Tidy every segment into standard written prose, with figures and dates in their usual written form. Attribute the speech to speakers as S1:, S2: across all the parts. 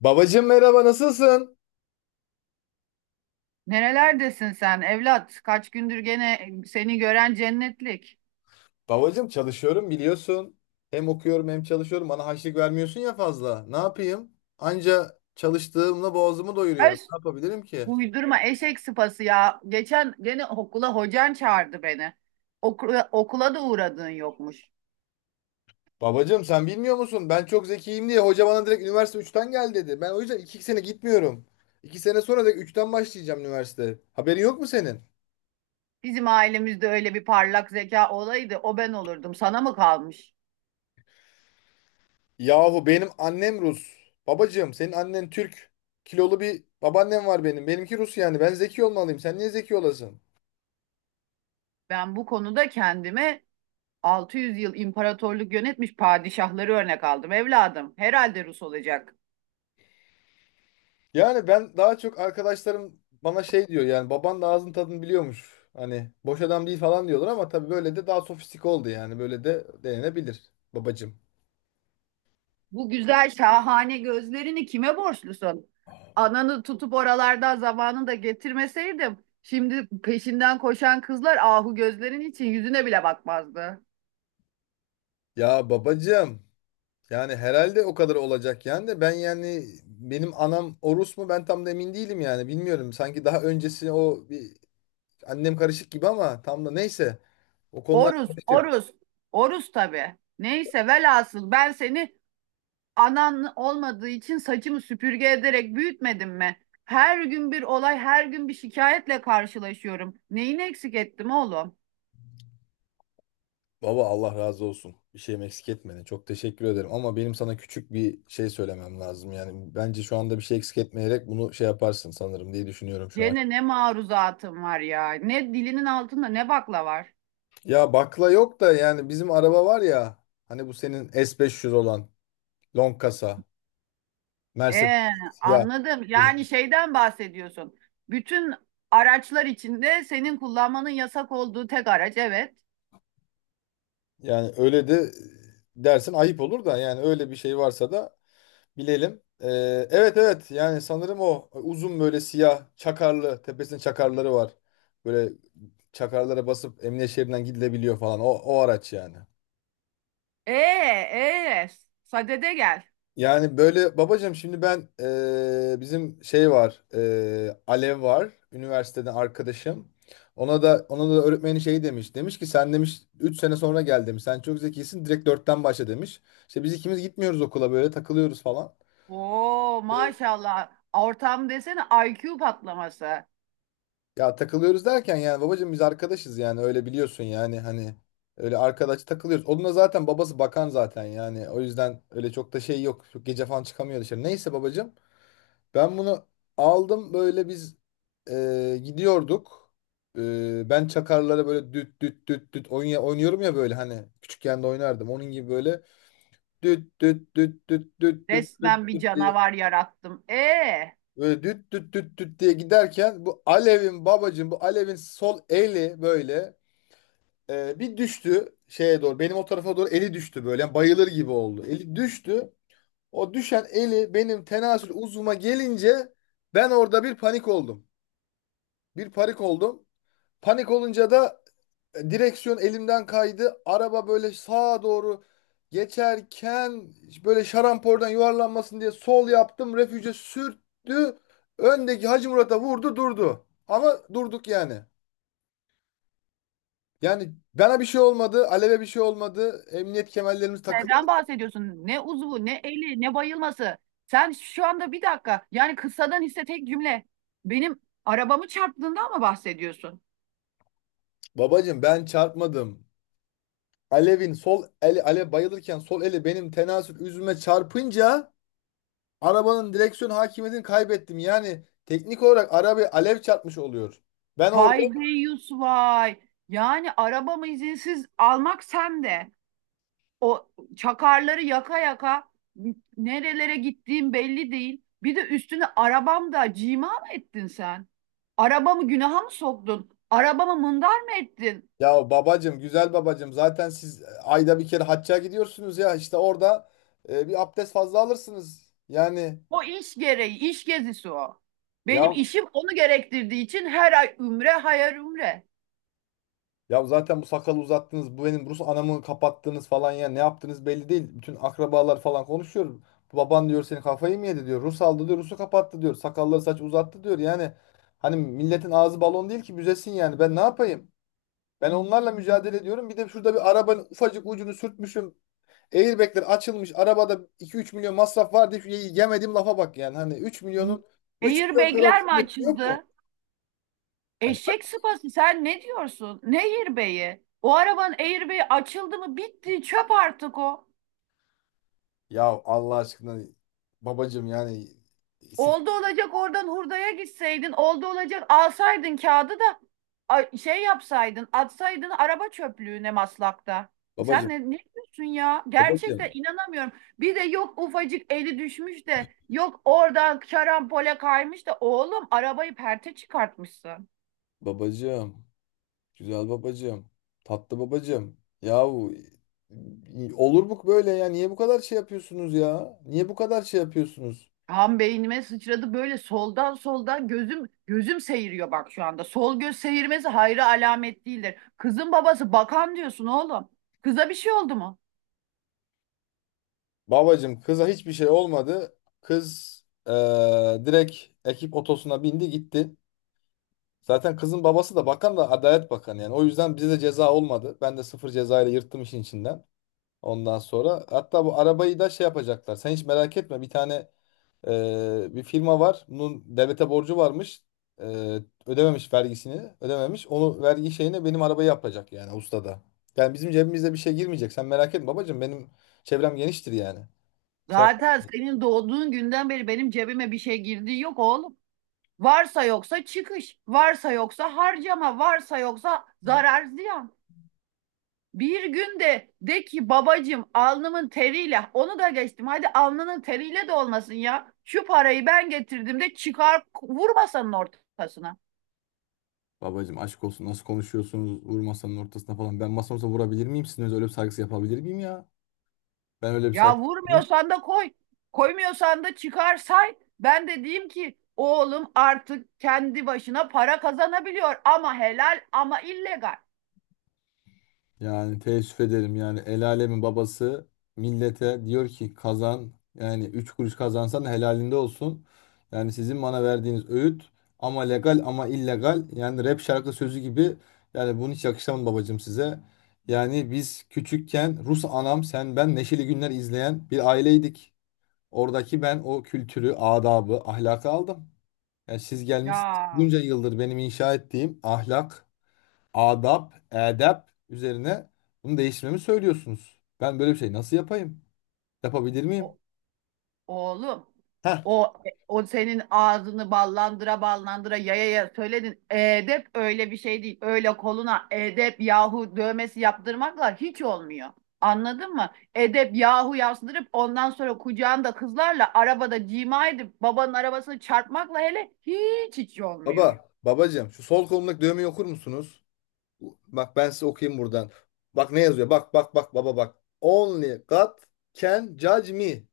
S1: Babacım merhaba nasılsın?
S2: Nerelerdesin sen evlat? Kaç gündür gene seni gören cennetlik.
S1: Babacım çalışıyorum biliyorsun. Hem okuyorum hem çalışıyorum. Bana harçlık vermiyorsun ya fazla. Ne yapayım? Anca çalıştığımla boğazımı doyuruyorum.
S2: Öz,
S1: Ne yapabilirim ki?
S2: uydurma eşek sıpası ya. Geçen gene okula hocan çağırdı beni. Okula, okula da uğradığın yokmuş.
S1: Babacım sen bilmiyor musun? Ben çok zekiyim diye hoca bana direkt üniversite üçten gel dedi. Ben o yüzden 2 sene gitmiyorum. 2 sene sonra da üçten başlayacağım üniversite. Haberin yok mu senin?
S2: Bizim ailemizde öyle bir parlak zeka olaydı o ben olurdum. Sana mı kalmış?
S1: Yahu benim annem Rus. Babacım senin annen Türk. Kilolu bir babaannem var benim. Benimki Rus yani. Ben zeki olmalıyım. Sen niye zeki olasın?
S2: Ben bu konuda kendime 600 yıl imparatorluk yönetmiş padişahları örnek aldım evladım. Herhalde Rus olacak.
S1: Yani ben daha çok arkadaşlarım bana şey diyor, yani baban da ağzın tadını biliyormuş. Hani boş adam değil falan diyorlar ama tabii böyle de daha sofistik oldu yani. Böyle de denenebilir babacım.
S2: Bu güzel şahane gözlerini kime borçlusun? Ananı tutup oralardan zamanında getirmeseydim, şimdi peşinden koşan kızlar ahu gözlerin için yüzüne bile bakmazdı.
S1: Ya babacım, yani herhalde o kadar olacak yani, de ben yani benim anam o Rus mu ben tam da emin değilim yani, bilmiyorum. Sanki daha öncesi o bir annem karışık gibi, ama tam da neyse, o konular
S2: Oruz,
S1: karışık.
S2: Oruz, Oruz tabii. Neyse velhasıl ben seni anan olmadığı için saçımı süpürge ederek büyütmedim mi? Her gün bir olay, her gün bir şikayetle karşılaşıyorum. Neyini eksik ettim oğlum?
S1: Baba, Allah razı olsun. Bir şeyim eksik etmedin. Çok teşekkür ederim. Ama benim sana küçük bir şey söylemem lazım. Yani bence şu anda bir şey eksik etmeyerek bunu şey yaparsın sanırım diye düşünüyorum şu an.
S2: Gene ne maruzatım var ya. Ne dilinin altında ne bakla var.
S1: Ya bakla yok da yani bizim araba var ya. Hani bu senin S500 olan long kasa Mercedes,
S2: Ee,
S1: ya
S2: Anladım. Yani şeyden bahsediyorsun. Bütün araçlar içinde senin kullanmanın yasak olduğu tek araç, evet.
S1: yani öyle de dersin ayıp olur da, yani öyle bir şey varsa da bilelim. Evet evet, yani sanırım o uzun böyle siyah çakarlı, tepesinde çakarları var. Böyle çakarlara basıp emniyet şeridinden gidilebiliyor falan o araç yani.
S2: Ee, ee, Sadede gel.
S1: Yani böyle babacığım şimdi ben, bizim şey var, Alev var üniversiteden arkadaşım. Ona da öğretmeni şey demiş. Demiş ki sen demiş 3 sene sonra gel demiş. Sen çok zekisin, direkt dörtten başla demiş. İşte biz ikimiz gitmiyoruz okula, böyle takılıyoruz falan.
S2: Oo,
S1: Ee,
S2: maşallah. Ortam desene IQ patlaması.
S1: Ya takılıyoruz derken yani babacığım, biz arkadaşız yani, öyle biliyorsun yani hani, öyle arkadaş takılıyoruz. Onun da zaten babası bakan zaten yani, o yüzden öyle çok da şey yok. Çok gece falan çıkamıyor dışarı. Neyse babacığım, ben bunu aldım, böyle biz gidiyorduk. Ben çakarlara böyle düt düt düt düt oynay oynuyorum ya, böyle hani küçükken de oynardım. Onun gibi böyle düt düt düt düt düt düt düt
S2: Resmen bir
S1: düt diye,
S2: canavar yarattım.
S1: böyle düt düt düt düt diye giderken, bu Alev'in babacığım, bu Alev'in sol eli böyle bir düştü şeye doğru. Benim o tarafa doğru eli düştü böyle. Yani bayılır gibi oldu. Eli düştü. O düşen eli benim tenasül uzvuma gelince ben orada bir panik oldum. Bir panik oldum. Panik olunca da direksiyon elimden kaydı. Araba böyle sağa doğru geçerken, böyle şarampolden yuvarlanmasın diye sol yaptım. Refüje sürttü. Öndeki Hacı Murat'a vurdu durdu. Ama durduk yani. Yani bana bir şey olmadı, Alev'e bir şey olmadı. Emniyet kemerlerimiz takıldı.
S2: Neden bahsediyorsun? Ne uzvu, ne eli, ne bayılması. Sen şu anda bir dakika, yani kısadan hisse tek cümle. Benim arabamı çarptığından mı bahsediyorsun?
S1: Babacım ben çarpmadım. Alev'in sol eli, Alev bayılırken sol eli benim tenasül üzüme çarpınca arabanın direksiyon hakimiyetini kaybettim. Yani teknik olarak arabayı Alev çarpmış oluyor. Ben orada,
S2: Vay deyyus vay. Yani arabamı izinsiz almak sen de. O çakarları yaka yaka nerelere gittiğim belli değil. Bir de üstüne arabamda cima mı ettin sen? Arabamı günaha mı soktun? Arabamı mındar mı ettin?
S1: ya babacım, güzel babacım, zaten siz ayda bir kere hacca gidiyorsunuz ya, işte orada bir abdest fazla alırsınız yani.
S2: O iş gereği, iş gezisi o.
S1: ya
S2: Benim işim onu gerektirdiği için her ay ümre, hayal ümre.
S1: Ya zaten bu sakalı uzattınız, bu benim Rus anamı kapattınız falan, ya ne yaptınız belli değil. Bütün akrabalar falan konuşuyor. Baban diyor, senin kafayı mı yedi diyor. Rus aldı diyor, Rus'u kapattı diyor. Sakalları saç uzattı diyor. Yani hani milletin ağzı balon değil ki büzesin yani. Ben ne yapayım? Ben onlarla mücadele ediyorum. Bir de şurada bir arabanın ufacık ucunu sürtmüşüm. Airbag'ler açılmış. Arabada iki üç milyon masraf var diye şu yemediğim lafa bak yani. Hani 3 milyonun 3 milyon kadar
S2: Airbag'ler mi
S1: kıymeti yok mu?
S2: açıldı?
S1: Yani
S2: Eşek sıpası sen ne diyorsun? Ne airbag'i? O arabanın airbag'i açıldı mı bitti çöp artık o.
S1: ya Allah aşkına babacığım yani.
S2: Oldu olacak oradan hurdaya gitseydin. Oldu olacak alsaydın kağıdı da şey yapsaydın atsaydın araba çöplüğüne maslakta. Sen
S1: Babacım,
S2: ne diyorsun ya? Gerçekten
S1: babacım,
S2: inanamıyorum. Bir de yok ufacık eli düşmüş de yok oradan şarampole kaymış da oğlum arabayı perte çıkartmışsın.
S1: babacım, güzel babacım, tatlı babacım. Yahu olur bu böyle ya? Niye bu kadar şey yapıyorsunuz ya? Niye bu kadar şey yapıyorsunuz?
S2: Tam beynime sıçradı böyle soldan gözüm seyiriyor bak şu anda. Sol göz seyirmesi hayra alamet değildir. Kızın babası bakan diyorsun oğlum. Kıza bir şey oldu mu?
S1: Babacım kıza hiçbir şey olmadı. Kız direkt ekip otosuna bindi gitti. Zaten kızın babası da bakan da Adalet Bakanı yani. O yüzden bize de ceza olmadı. Ben de sıfır cezayla yırttım işin içinden. Ondan sonra hatta bu arabayı da şey yapacaklar. Sen hiç merak etme, bir tane bir firma var. Bunun devlete borcu varmış. Ee, Ödememiş vergisini. Ödememiş. Onu vergi şeyine benim arabayı yapacak yani ustada. Yani bizim cebimizde bir şey girmeyecek. Sen merak etme babacığım. Benim çevrem geniştir yani. Sen
S2: Zaten senin doğduğun günden beri benim cebime bir şey girdiği yok oğlum. Varsa yoksa çıkış, varsa yoksa harcama, varsa yoksa zarar ziyan. Bir gün de ki babacığım alnımın teriyle onu da geçtim. Hadi alnının teriyle de olmasın ya. Şu parayı ben getirdim de çıkar vurmasanın ortasına.
S1: babacım aşk olsun, nasıl konuşuyorsunuz, vur masanın ortasına falan. Ben masamıza vurabilir miyim? Sizin öyle bir saygısı yapabilir miyim ya? Ben öyle bir saygı.
S2: Ya vurmuyorsan da koy. Koymuyorsan da çıkar say. Ben de diyeyim ki oğlum artık kendi başına para kazanabiliyor ama helal ama illegal.
S1: Yani teessüf ederim, yani el alemin babası millete diyor ki kazan, yani 3 kuruş kazansan da helalinde olsun. Yani sizin bana verdiğiniz öğüt, ama legal ama illegal, yani rap şarkı sözü gibi, yani bunu hiç yakışamam babacığım size. Yani biz küçükken Rus anam, sen, ben Neşeli Günler izleyen bir aileydik. Oradaki ben o kültürü, adabı, ahlakı aldım. Yani siz gelmişsiniz
S2: Ya
S1: bunca yıldır benim inşa ettiğim ahlak, adap, edep üzerine bunu değiştirmemi söylüyorsunuz. Ben böyle bir şey nasıl yapayım? Yapabilir miyim?
S2: o Oğlum
S1: Heh,
S2: o o senin ağzını ballandıra ballandıra yaya yaya söyledin. Edep öyle bir şey değil. Öyle koluna edep yahu dövmesi yaptırmakla hiç olmuyor. Anladın mı? Edep yahu yazdırıp ondan sonra kucağında kızlarla arabada cima edip babanın arabasını çarpmakla hele hiç hiç olmuyor.
S1: baba, babacığım şu sol kolumdaki dövmeyi okur musunuz? Bak ben size okuyayım buradan. Bak ne yazıyor? Bak bak bak baba bak. Only God can judge me.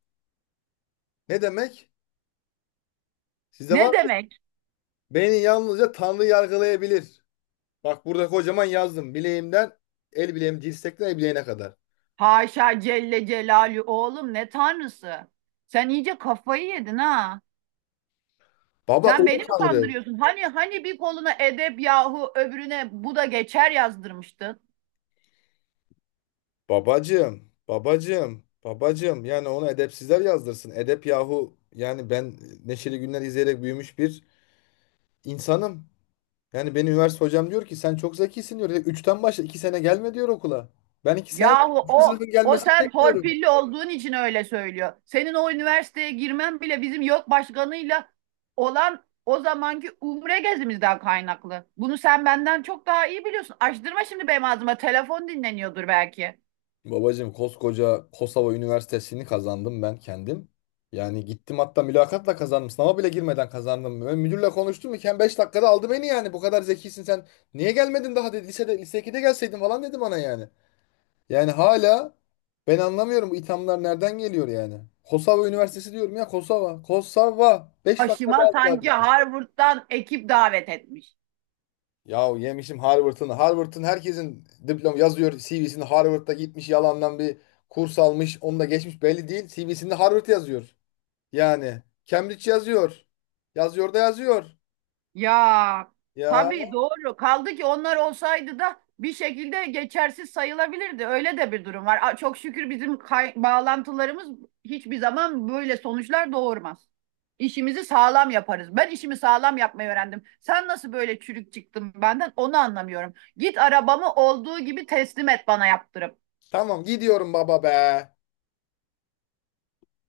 S1: Ne demek? Sizde var
S2: Ne
S1: mı?
S2: demek?
S1: Beni yalnızca Tanrı yargılayabilir. Bak burada kocaman yazdım. Bileğimden, el bileğim dirsekten el bileğine kadar.
S2: Haşa Celle Celalü oğlum ne tanrısı. Sen iyice kafayı yedin ha.
S1: Baba o
S2: Sen beni
S1: mu
S2: mi
S1: Tanrı?
S2: kandırıyorsun? Hani bir koluna edep yahu öbürüne bu da geçer yazdırmıştın.
S1: Babacım, babacım, babacım. Yani onu edepsizler yazdırsın. Edep yahu. Yani ben Neşeli Günler izleyerek büyümüş bir insanım. Yani benim üniversite hocam diyor ki sen çok zekisin diyor. Üçten başla, iki sene gelme diyor okula. Ben iki sene
S2: Yahu
S1: üçüncü
S2: o
S1: sınıfın
S2: o
S1: gelmesini
S2: sen
S1: bekliyorum.
S2: torpilli olduğun için öyle söylüyor. Senin o üniversiteye girmen bile bizim yok başkanıyla olan o zamanki umre gezimizden kaynaklı. Bunu sen benden çok daha iyi biliyorsun. Açtırma şimdi benim ağzıma. Telefon dinleniyordur belki.
S1: Babacım koskoca Kosova Üniversitesi'ni kazandım ben kendim. Yani gittim hatta mülakatla kazandım. Sınava bile girmeden kazandım. Ben müdürle konuştum iken 5 dakikada aldı beni yani. Bu kadar zekisin sen. Niye gelmedin daha dedi. Lisede, lise 2'de gelseydin falan dedi bana yani. Yani hala ben anlamıyorum bu ithamlar nereden geliyor yani. Kosova Üniversitesi diyorum ya, Kosova. Kosova. Beş dakika daha
S2: Başıma sanki
S1: azlardı.
S2: Harvard'dan ekip davet etmiş.
S1: Yahu yemişim Harvard'ın. Harvard'ın, herkesin diplom yazıyor CV'sinde, Harvard'da gitmiş yalandan bir kurs almış. Onu da geçmiş belli değil. CV'sinde Harvard yazıyor. Yani Cambridge yazıyor. Yazıyor da yazıyor.
S2: Ya
S1: Ya
S2: tabii doğru. Kaldı ki onlar olsaydı da bir şekilde geçersiz sayılabilirdi. Öyle de bir durum var. Çok şükür bizim bağlantılarımız hiçbir zaman böyle sonuçlar doğurmaz. İşimizi sağlam yaparız. Ben işimi sağlam yapmayı öğrendim. Sen nasıl böyle çürük çıktın benden onu anlamıyorum. Git arabamı olduğu gibi teslim et bana yaptırıp.
S1: tamam, gidiyorum baba be.